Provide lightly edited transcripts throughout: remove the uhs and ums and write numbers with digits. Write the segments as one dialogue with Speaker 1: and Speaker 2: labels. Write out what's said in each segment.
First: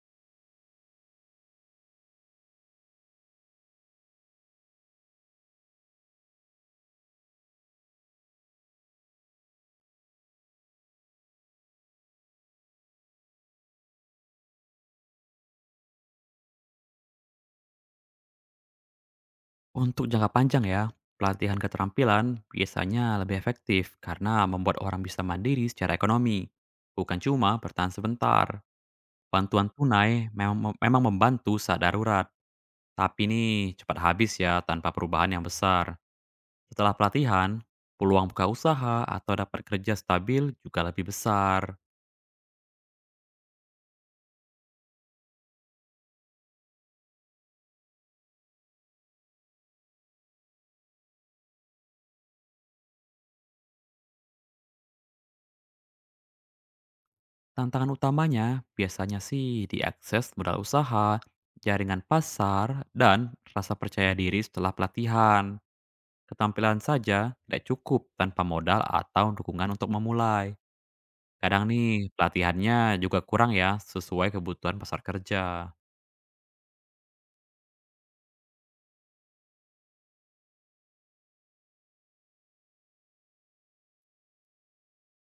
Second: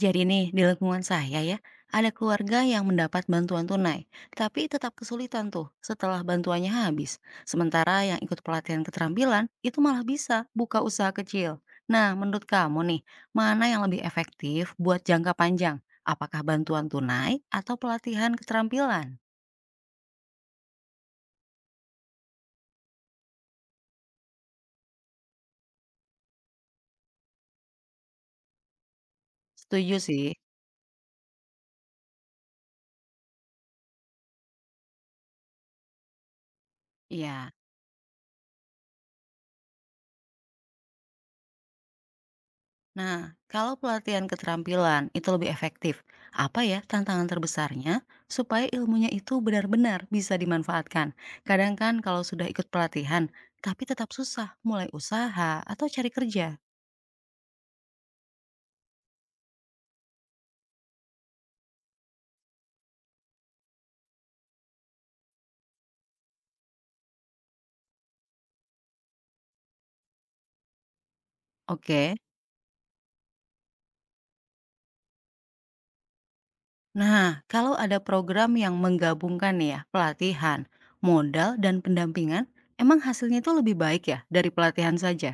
Speaker 1: Jadi nih, di lingkungan saya ya, ada keluarga yang mendapat bantuan tunai, tapi tetap kesulitan tuh setelah bantuannya habis. Sementara yang ikut pelatihan keterampilan itu malah bisa buka usaha kecil. Nah, menurut kamu nih, mana yang lebih efektif buat jangka panjang? Apakah bantuan tunai atau pelatihan keterampilan?
Speaker 2: Untuk jangka panjang ya, pelatihan keterampilan biasanya lebih efektif karena membuat orang bisa mandiri secara ekonomi. Bukan cuma bertahan sebentar. Bantuan
Speaker 1: Setuju sih.
Speaker 2: tunai memang membantu saat darurat. Tapi nih cepat habis ya tanpa perubahan yang besar. Setelah
Speaker 1: Iya.
Speaker 2: pelatihan, peluang buka usaha atau dapat kerja stabil juga lebih besar.
Speaker 1: Nah, kalau pelatihan keterampilan itu lebih efektif, apa ya tantangan terbesarnya supaya ilmunya itu benar-benar bisa dimanfaatkan? Kadang kan kalau sudah ikut pelatihan, tapi tetap susah mulai usaha atau cari kerja.
Speaker 2: Tantangan utamanya biasanya sih diakses modal usaha, jaringan pasar, dan rasa percaya diri setelah pelatihan. Ketampilan saja tidak cukup tanpa modal atau dukungan untuk memulai. Kadang nih,
Speaker 1: Oke,
Speaker 2: pelatihannya juga kurang ya sesuai kebutuhan pasar kerja.
Speaker 1: nah kalau ada program yang menggabungkan nih ya pelatihan, modal, dan pendampingan, emang hasilnya itu lebih baik ya dari pelatihan saja?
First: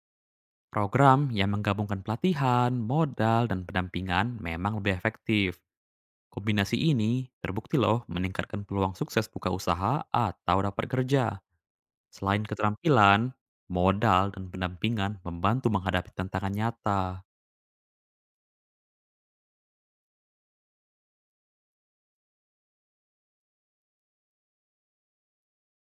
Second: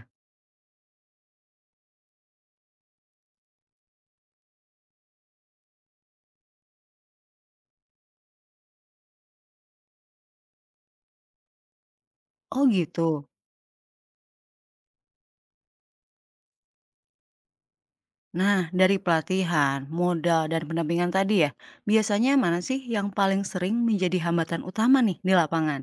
Speaker 2: Program yang menggabungkan pelatihan, modal, dan pendampingan memang lebih efektif. Kombinasi ini terbukti loh meningkatkan peluang sukses buka usaha atau dapat kerja. Selain
Speaker 1: Oh gitu.
Speaker 2: keterampilan, modal dan pendampingan membantu menghadapi tantangan nyata.
Speaker 1: Nah, dari pelatihan, modal, dan pendampingan tadi ya, biasanya mana sih yang paling sering menjadi hambatan utama nih di lapangan?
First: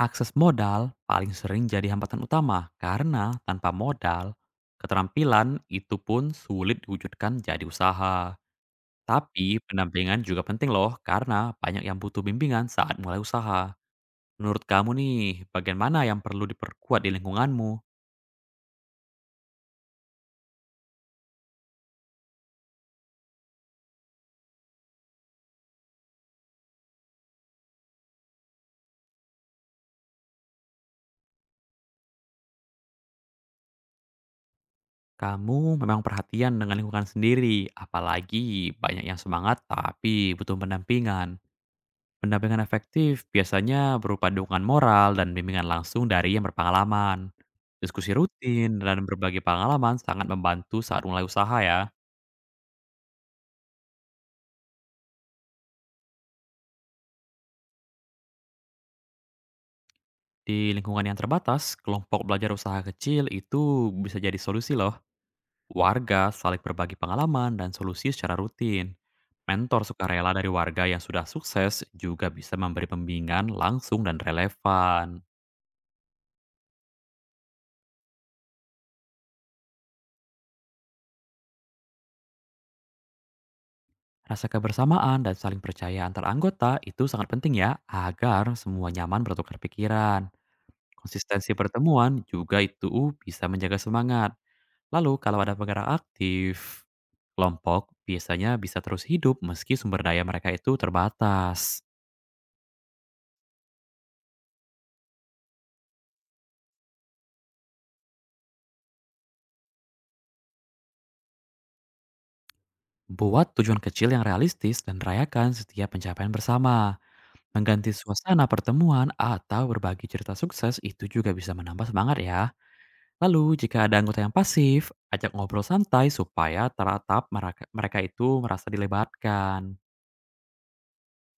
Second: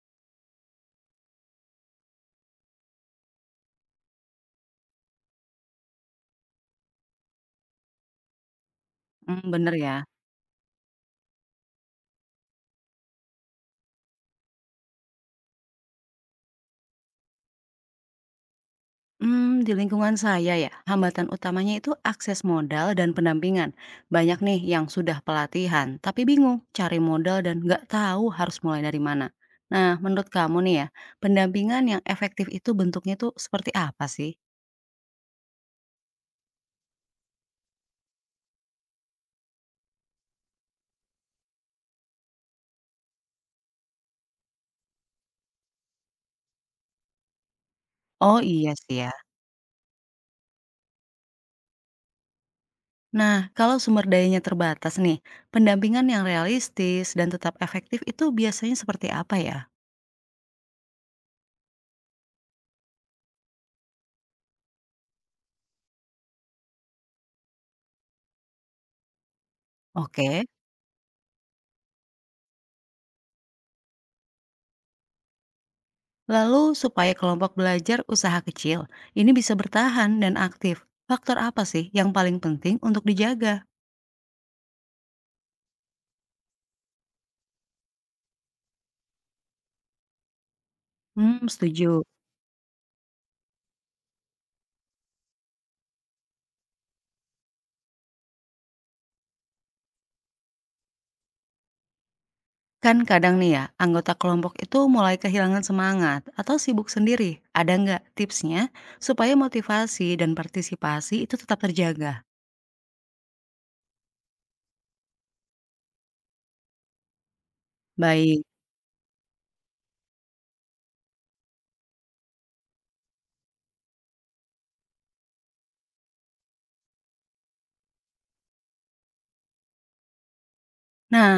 Speaker 2: Akses modal paling sering jadi hambatan utama karena tanpa modal, keterampilan itu pun sulit diwujudkan jadi usaha.
Speaker 1: Hmm,
Speaker 2: Tapi
Speaker 1: bener ya.
Speaker 2: pendampingan juga penting loh karena banyak yang butuh bimbingan saat mulai usaha. Menurut kamu nih, bagian mana yang perlu diperkuat di lingkunganmu?
Speaker 1: Hmm, di lingkungan saya ya, hambatan utamanya itu akses modal dan pendampingan. Banyak nih yang sudah pelatihan, tapi bingung cari modal dan nggak tahu harus mulai dari mana. Nah, menurut kamu nih ya, pendampingan yang efektif itu bentuknya tuh seperti apa sih?
Speaker 2: Kamu memang perhatian dengan lingkungan sendiri, apalagi banyak yang semangat tapi butuh pendampingan. Pendampingan efektif biasanya berupa dukungan moral dan bimbingan langsung dari yang berpengalaman. Diskusi
Speaker 1: Oh iya
Speaker 2: rutin
Speaker 1: sih
Speaker 2: dan
Speaker 1: ya.
Speaker 2: berbagi pengalaman sangat membantu saat mulai usaha ya.
Speaker 1: Nah, kalau sumber dayanya terbatas nih, pendampingan yang realistis dan tetap efektif itu biasanya seperti apa ya?
Speaker 2: Di lingkungan yang terbatas, kelompok belajar usaha kecil itu bisa jadi solusi loh. Warga saling berbagi pengalaman dan solusi secara rutin. Mentor sukarela
Speaker 1: Oke,
Speaker 2: dari warga yang sudah sukses juga bisa memberi pembimbingan langsung dan relevan.
Speaker 1: lalu supaya kelompok belajar usaha kecil ini bisa bertahan dan aktif, faktor apa sih yang paling penting untuk dijaga?
Speaker 2: Rasa kebersamaan dan saling percaya antar anggota itu sangat penting ya, agar semua nyaman bertukar pikiran.
Speaker 1: Hmm,
Speaker 2: Konsistensi
Speaker 1: setuju.
Speaker 2: pertemuan juga itu bisa menjaga semangat. Lalu kalau ada penggerak aktif, kelompok biasanya bisa terus hidup meski sumber daya mereka itu terbatas.
Speaker 1: Kan kadang nih ya, anggota kelompok itu mulai kehilangan semangat atau sibuk sendiri. Ada nggak tipsnya supaya motivasi dan partisipasi itu tetap terjaga?
Speaker 2: Buat tujuan kecil yang realistis dan rayakan setiap pencapaian bersama. Mengganti
Speaker 1: Baik.
Speaker 2: suasana pertemuan atau berbagi cerita sukses itu juga bisa menambah semangat ya. Lalu, jika ada anggota yang pasif, ajak ngobrol santai supaya teratap mereka itu merasa dilebatkan.
Speaker 1: Nah,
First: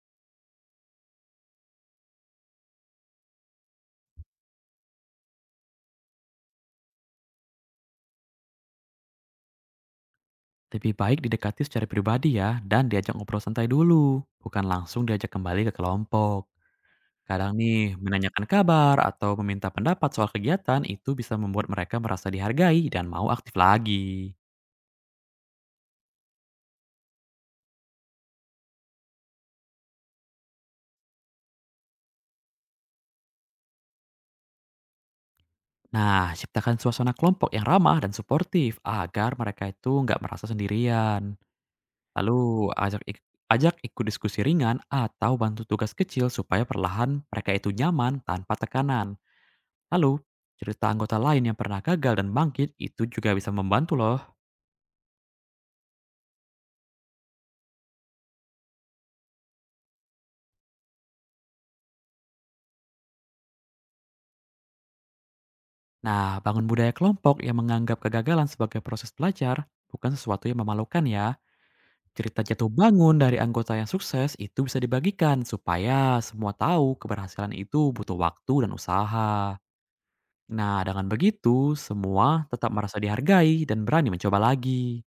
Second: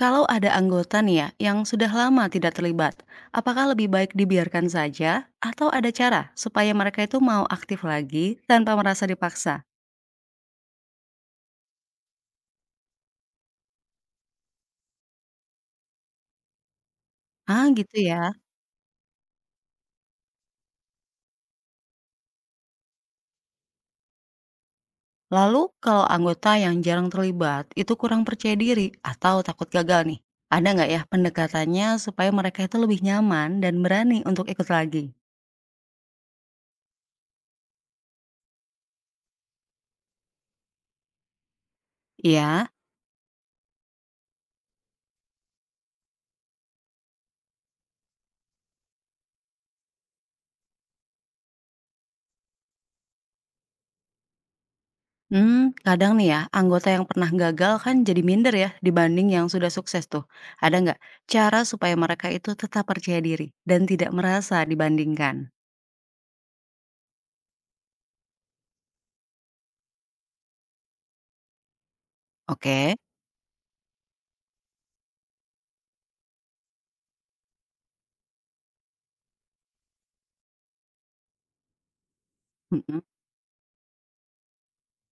Speaker 1: kalau ada anggota nih ya yang sudah lama tidak terlibat, apakah lebih baik dibiarkan saja atau ada cara supaya mereka itu mau aktif lagi tanpa merasa dipaksa?
Speaker 2: Lebih baik didekati secara pribadi ya, dan diajak ngobrol santai dulu, bukan langsung diajak kembali ke kelompok. Kadang
Speaker 1: Ah,
Speaker 2: nih,
Speaker 1: gitu ya.
Speaker 2: menanyakan kabar atau meminta pendapat soal kegiatan itu bisa membuat mereka merasa dihargai dan mau aktif lagi.
Speaker 1: Lalu kalau anggota yang jarang terlibat itu kurang percaya diri atau takut gagal nih, ada nggak ya pendekatannya supaya mereka itu lebih nyaman dan berani untuk ikut lagi?
Speaker 2: Nah, ciptakan suasana kelompok yang ramah dan suportif agar mereka itu nggak merasa sendirian. Lalu
Speaker 1: Iya.
Speaker 2: ajak ikut diskusi ringan atau bantu tugas kecil supaya perlahan mereka itu nyaman tanpa tekanan. Lalu, cerita anggota lain yang pernah gagal dan bangkit itu juga bisa membantu loh.
Speaker 1: Mmm, kadang nih ya, anggota yang pernah gagal kan jadi minder ya dibanding yang sudah sukses tuh. Ada nggak cara supaya mereka itu tetap percaya diri dan tidak merasa dibandingkan?
Speaker 2: Nah, bangun budaya kelompok yang menganggap kegagalan sebagai proses belajar bukan sesuatu yang memalukan ya. Cerita jatuh
Speaker 1: Oke.
Speaker 2: bangun dari anggota yang sukses itu bisa dibagikan supaya semua tahu keberhasilan itu butuh waktu dan usaha. Nah, dengan begitu semua tetap merasa
Speaker 1: Mhm.
Speaker 2: dihargai dan berani mencoba lagi.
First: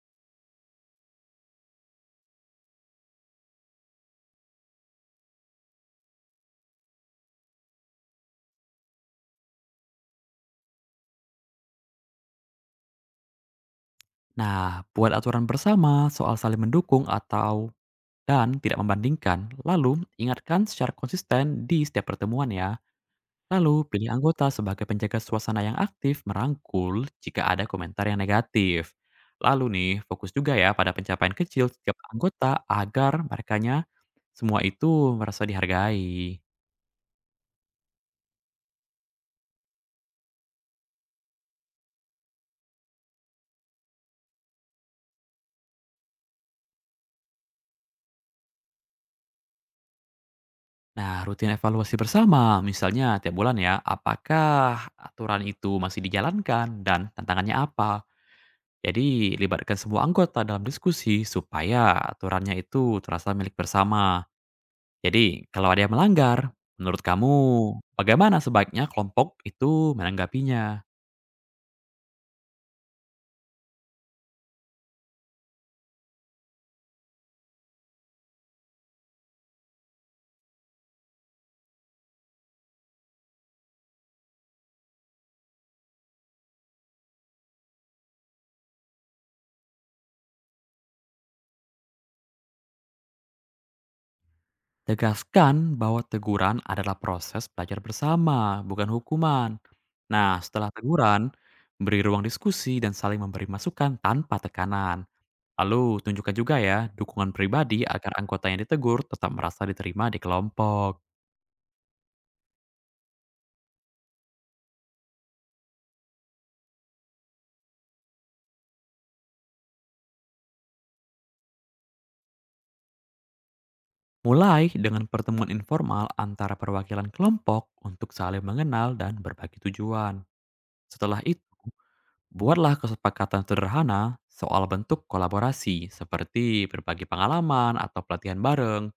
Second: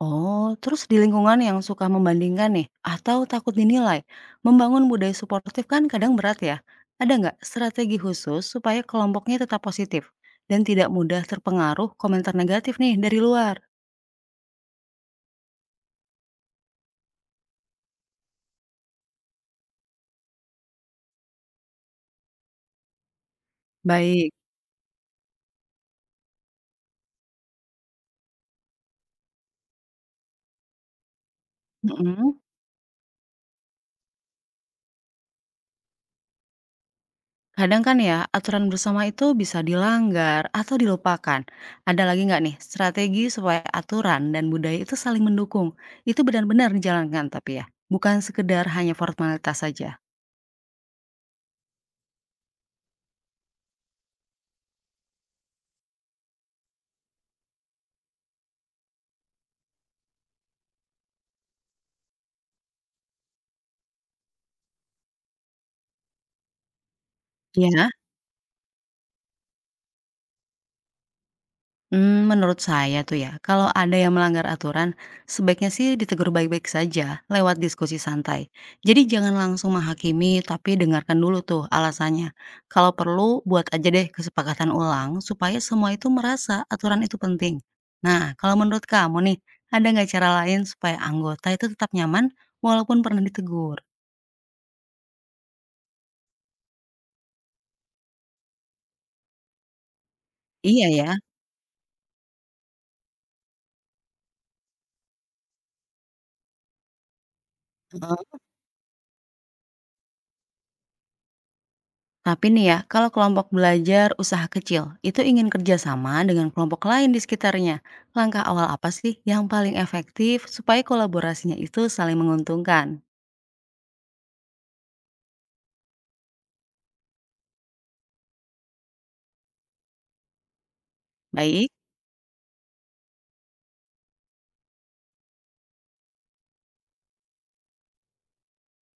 Speaker 1: Oh, terus di lingkungan yang suka membandingkan nih atau takut dinilai, membangun budaya suportif kan kadang berat ya. Ada nggak strategi khusus supaya kelompoknya tetap positif dan tidak mudah terpengaruh komentar negatif nih dari luar?
Speaker 2: Nah, buat aturan bersama soal saling mendukung atau dan tidak membandingkan, lalu ingatkan secara konsisten di setiap pertemuan ya. Lalu pilih
Speaker 1: Baik.
Speaker 2: anggota sebagai penjaga suasana yang aktif merangkul jika ada komentar yang negatif. Lalu nih, fokus juga ya pada pencapaian kecil setiap
Speaker 1: Mhm.
Speaker 2: anggota agar merekanya semua itu merasa dihargai.
Speaker 1: Kadang kan ya, aturan bersama itu bisa dilanggar atau dilupakan. Ada lagi nggak nih strategi supaya aturan dan budaya itu saling mendukung? Itu benar-benar dijalankan tapi ya, bukan sekedar hanya formalitas saja.
Speaker 2: Nah, rutin evaluasi bersama, misalnya tiap bulan ya, apakah aturan itu masih dijalankan dan tantangannya apa? Jadi, libatkan semua anggota dalam diskusi supaya aturannya itu terasa milik bersama. Jadi, kalau ada yang melanggar, menurut kamu
Speaker 1: Ya.
Speaker 2: bagaimana sebaiknya kelompok itu menanggapinya?
Speaker 1: Hmm, menurut saya tuh ya, kalau ada yang melanggar aturan, sebaiknya sih ditegur baik-baik saja lewat diskusi santai. Jadi jangan langsung menghakimi, tapi dengarkan dulu tuh alasannya. Kalau perlu, buat aja deh kesepakatan ulang supaya semua itu merasa aturan itu penting. Nah, kalau menurut kamu nih, ada nggak cara lain supaya anggota itu tetap nyaman walaupun pernah ditegur?
Speaker 2: Tegaskan bahwa teguran adalah proses belajar bersama, bukan hukuman. Nah, setelah
Speaker 1: Iya ya?
Speaker 2: teguran, beri ruang diskusi dan saling memberi masukan tanpa tekanan. Lalu, tunjukkan juga ya dukungan pribadi agar anggota yang ditegur tetap merasa diterima di kelompok.
Speaker 1: Tapi nih ya, kalau kelompok belajar usaha kecil itu ingin kerjasama dengan kelompok lain di sekitarnya, langkah awal apa sih yang paling efektif supaya kolaborasinya itu saling menguntungkan?
Speaker 2: Mulai dengan pertemuan informal antara perwakilan kelompok untuk saling mengenal dan berbagi tujuan. Setelah itu,
Speaker 1: Baik,
Speaker 2: buatlah kesepakatan sederhana soal bentuk kolaborasi seperti berbagi pengalaman atau pelatihan bareng.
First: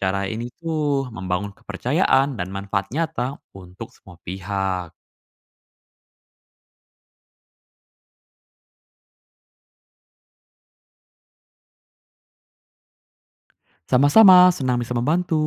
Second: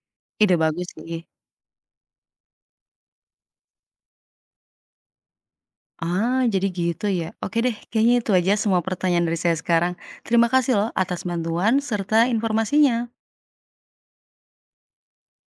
Speaker 2: Cara ini
Speaker 1: ide bagus
Speaker 2: tuh
Speaker 1: sih.
Speaker 2: membangun kepercayaan dan manfaat nyata untuk semua pihak.
Speaker 1: Ah, jadi gitu ya. Oke deh, kayaknya itu aja semua pertanyaan dari saya sekarang. Terima kasih loh atas bantuan serta informasinya.
Speaker 2: Sama-sama senang bisa membantu.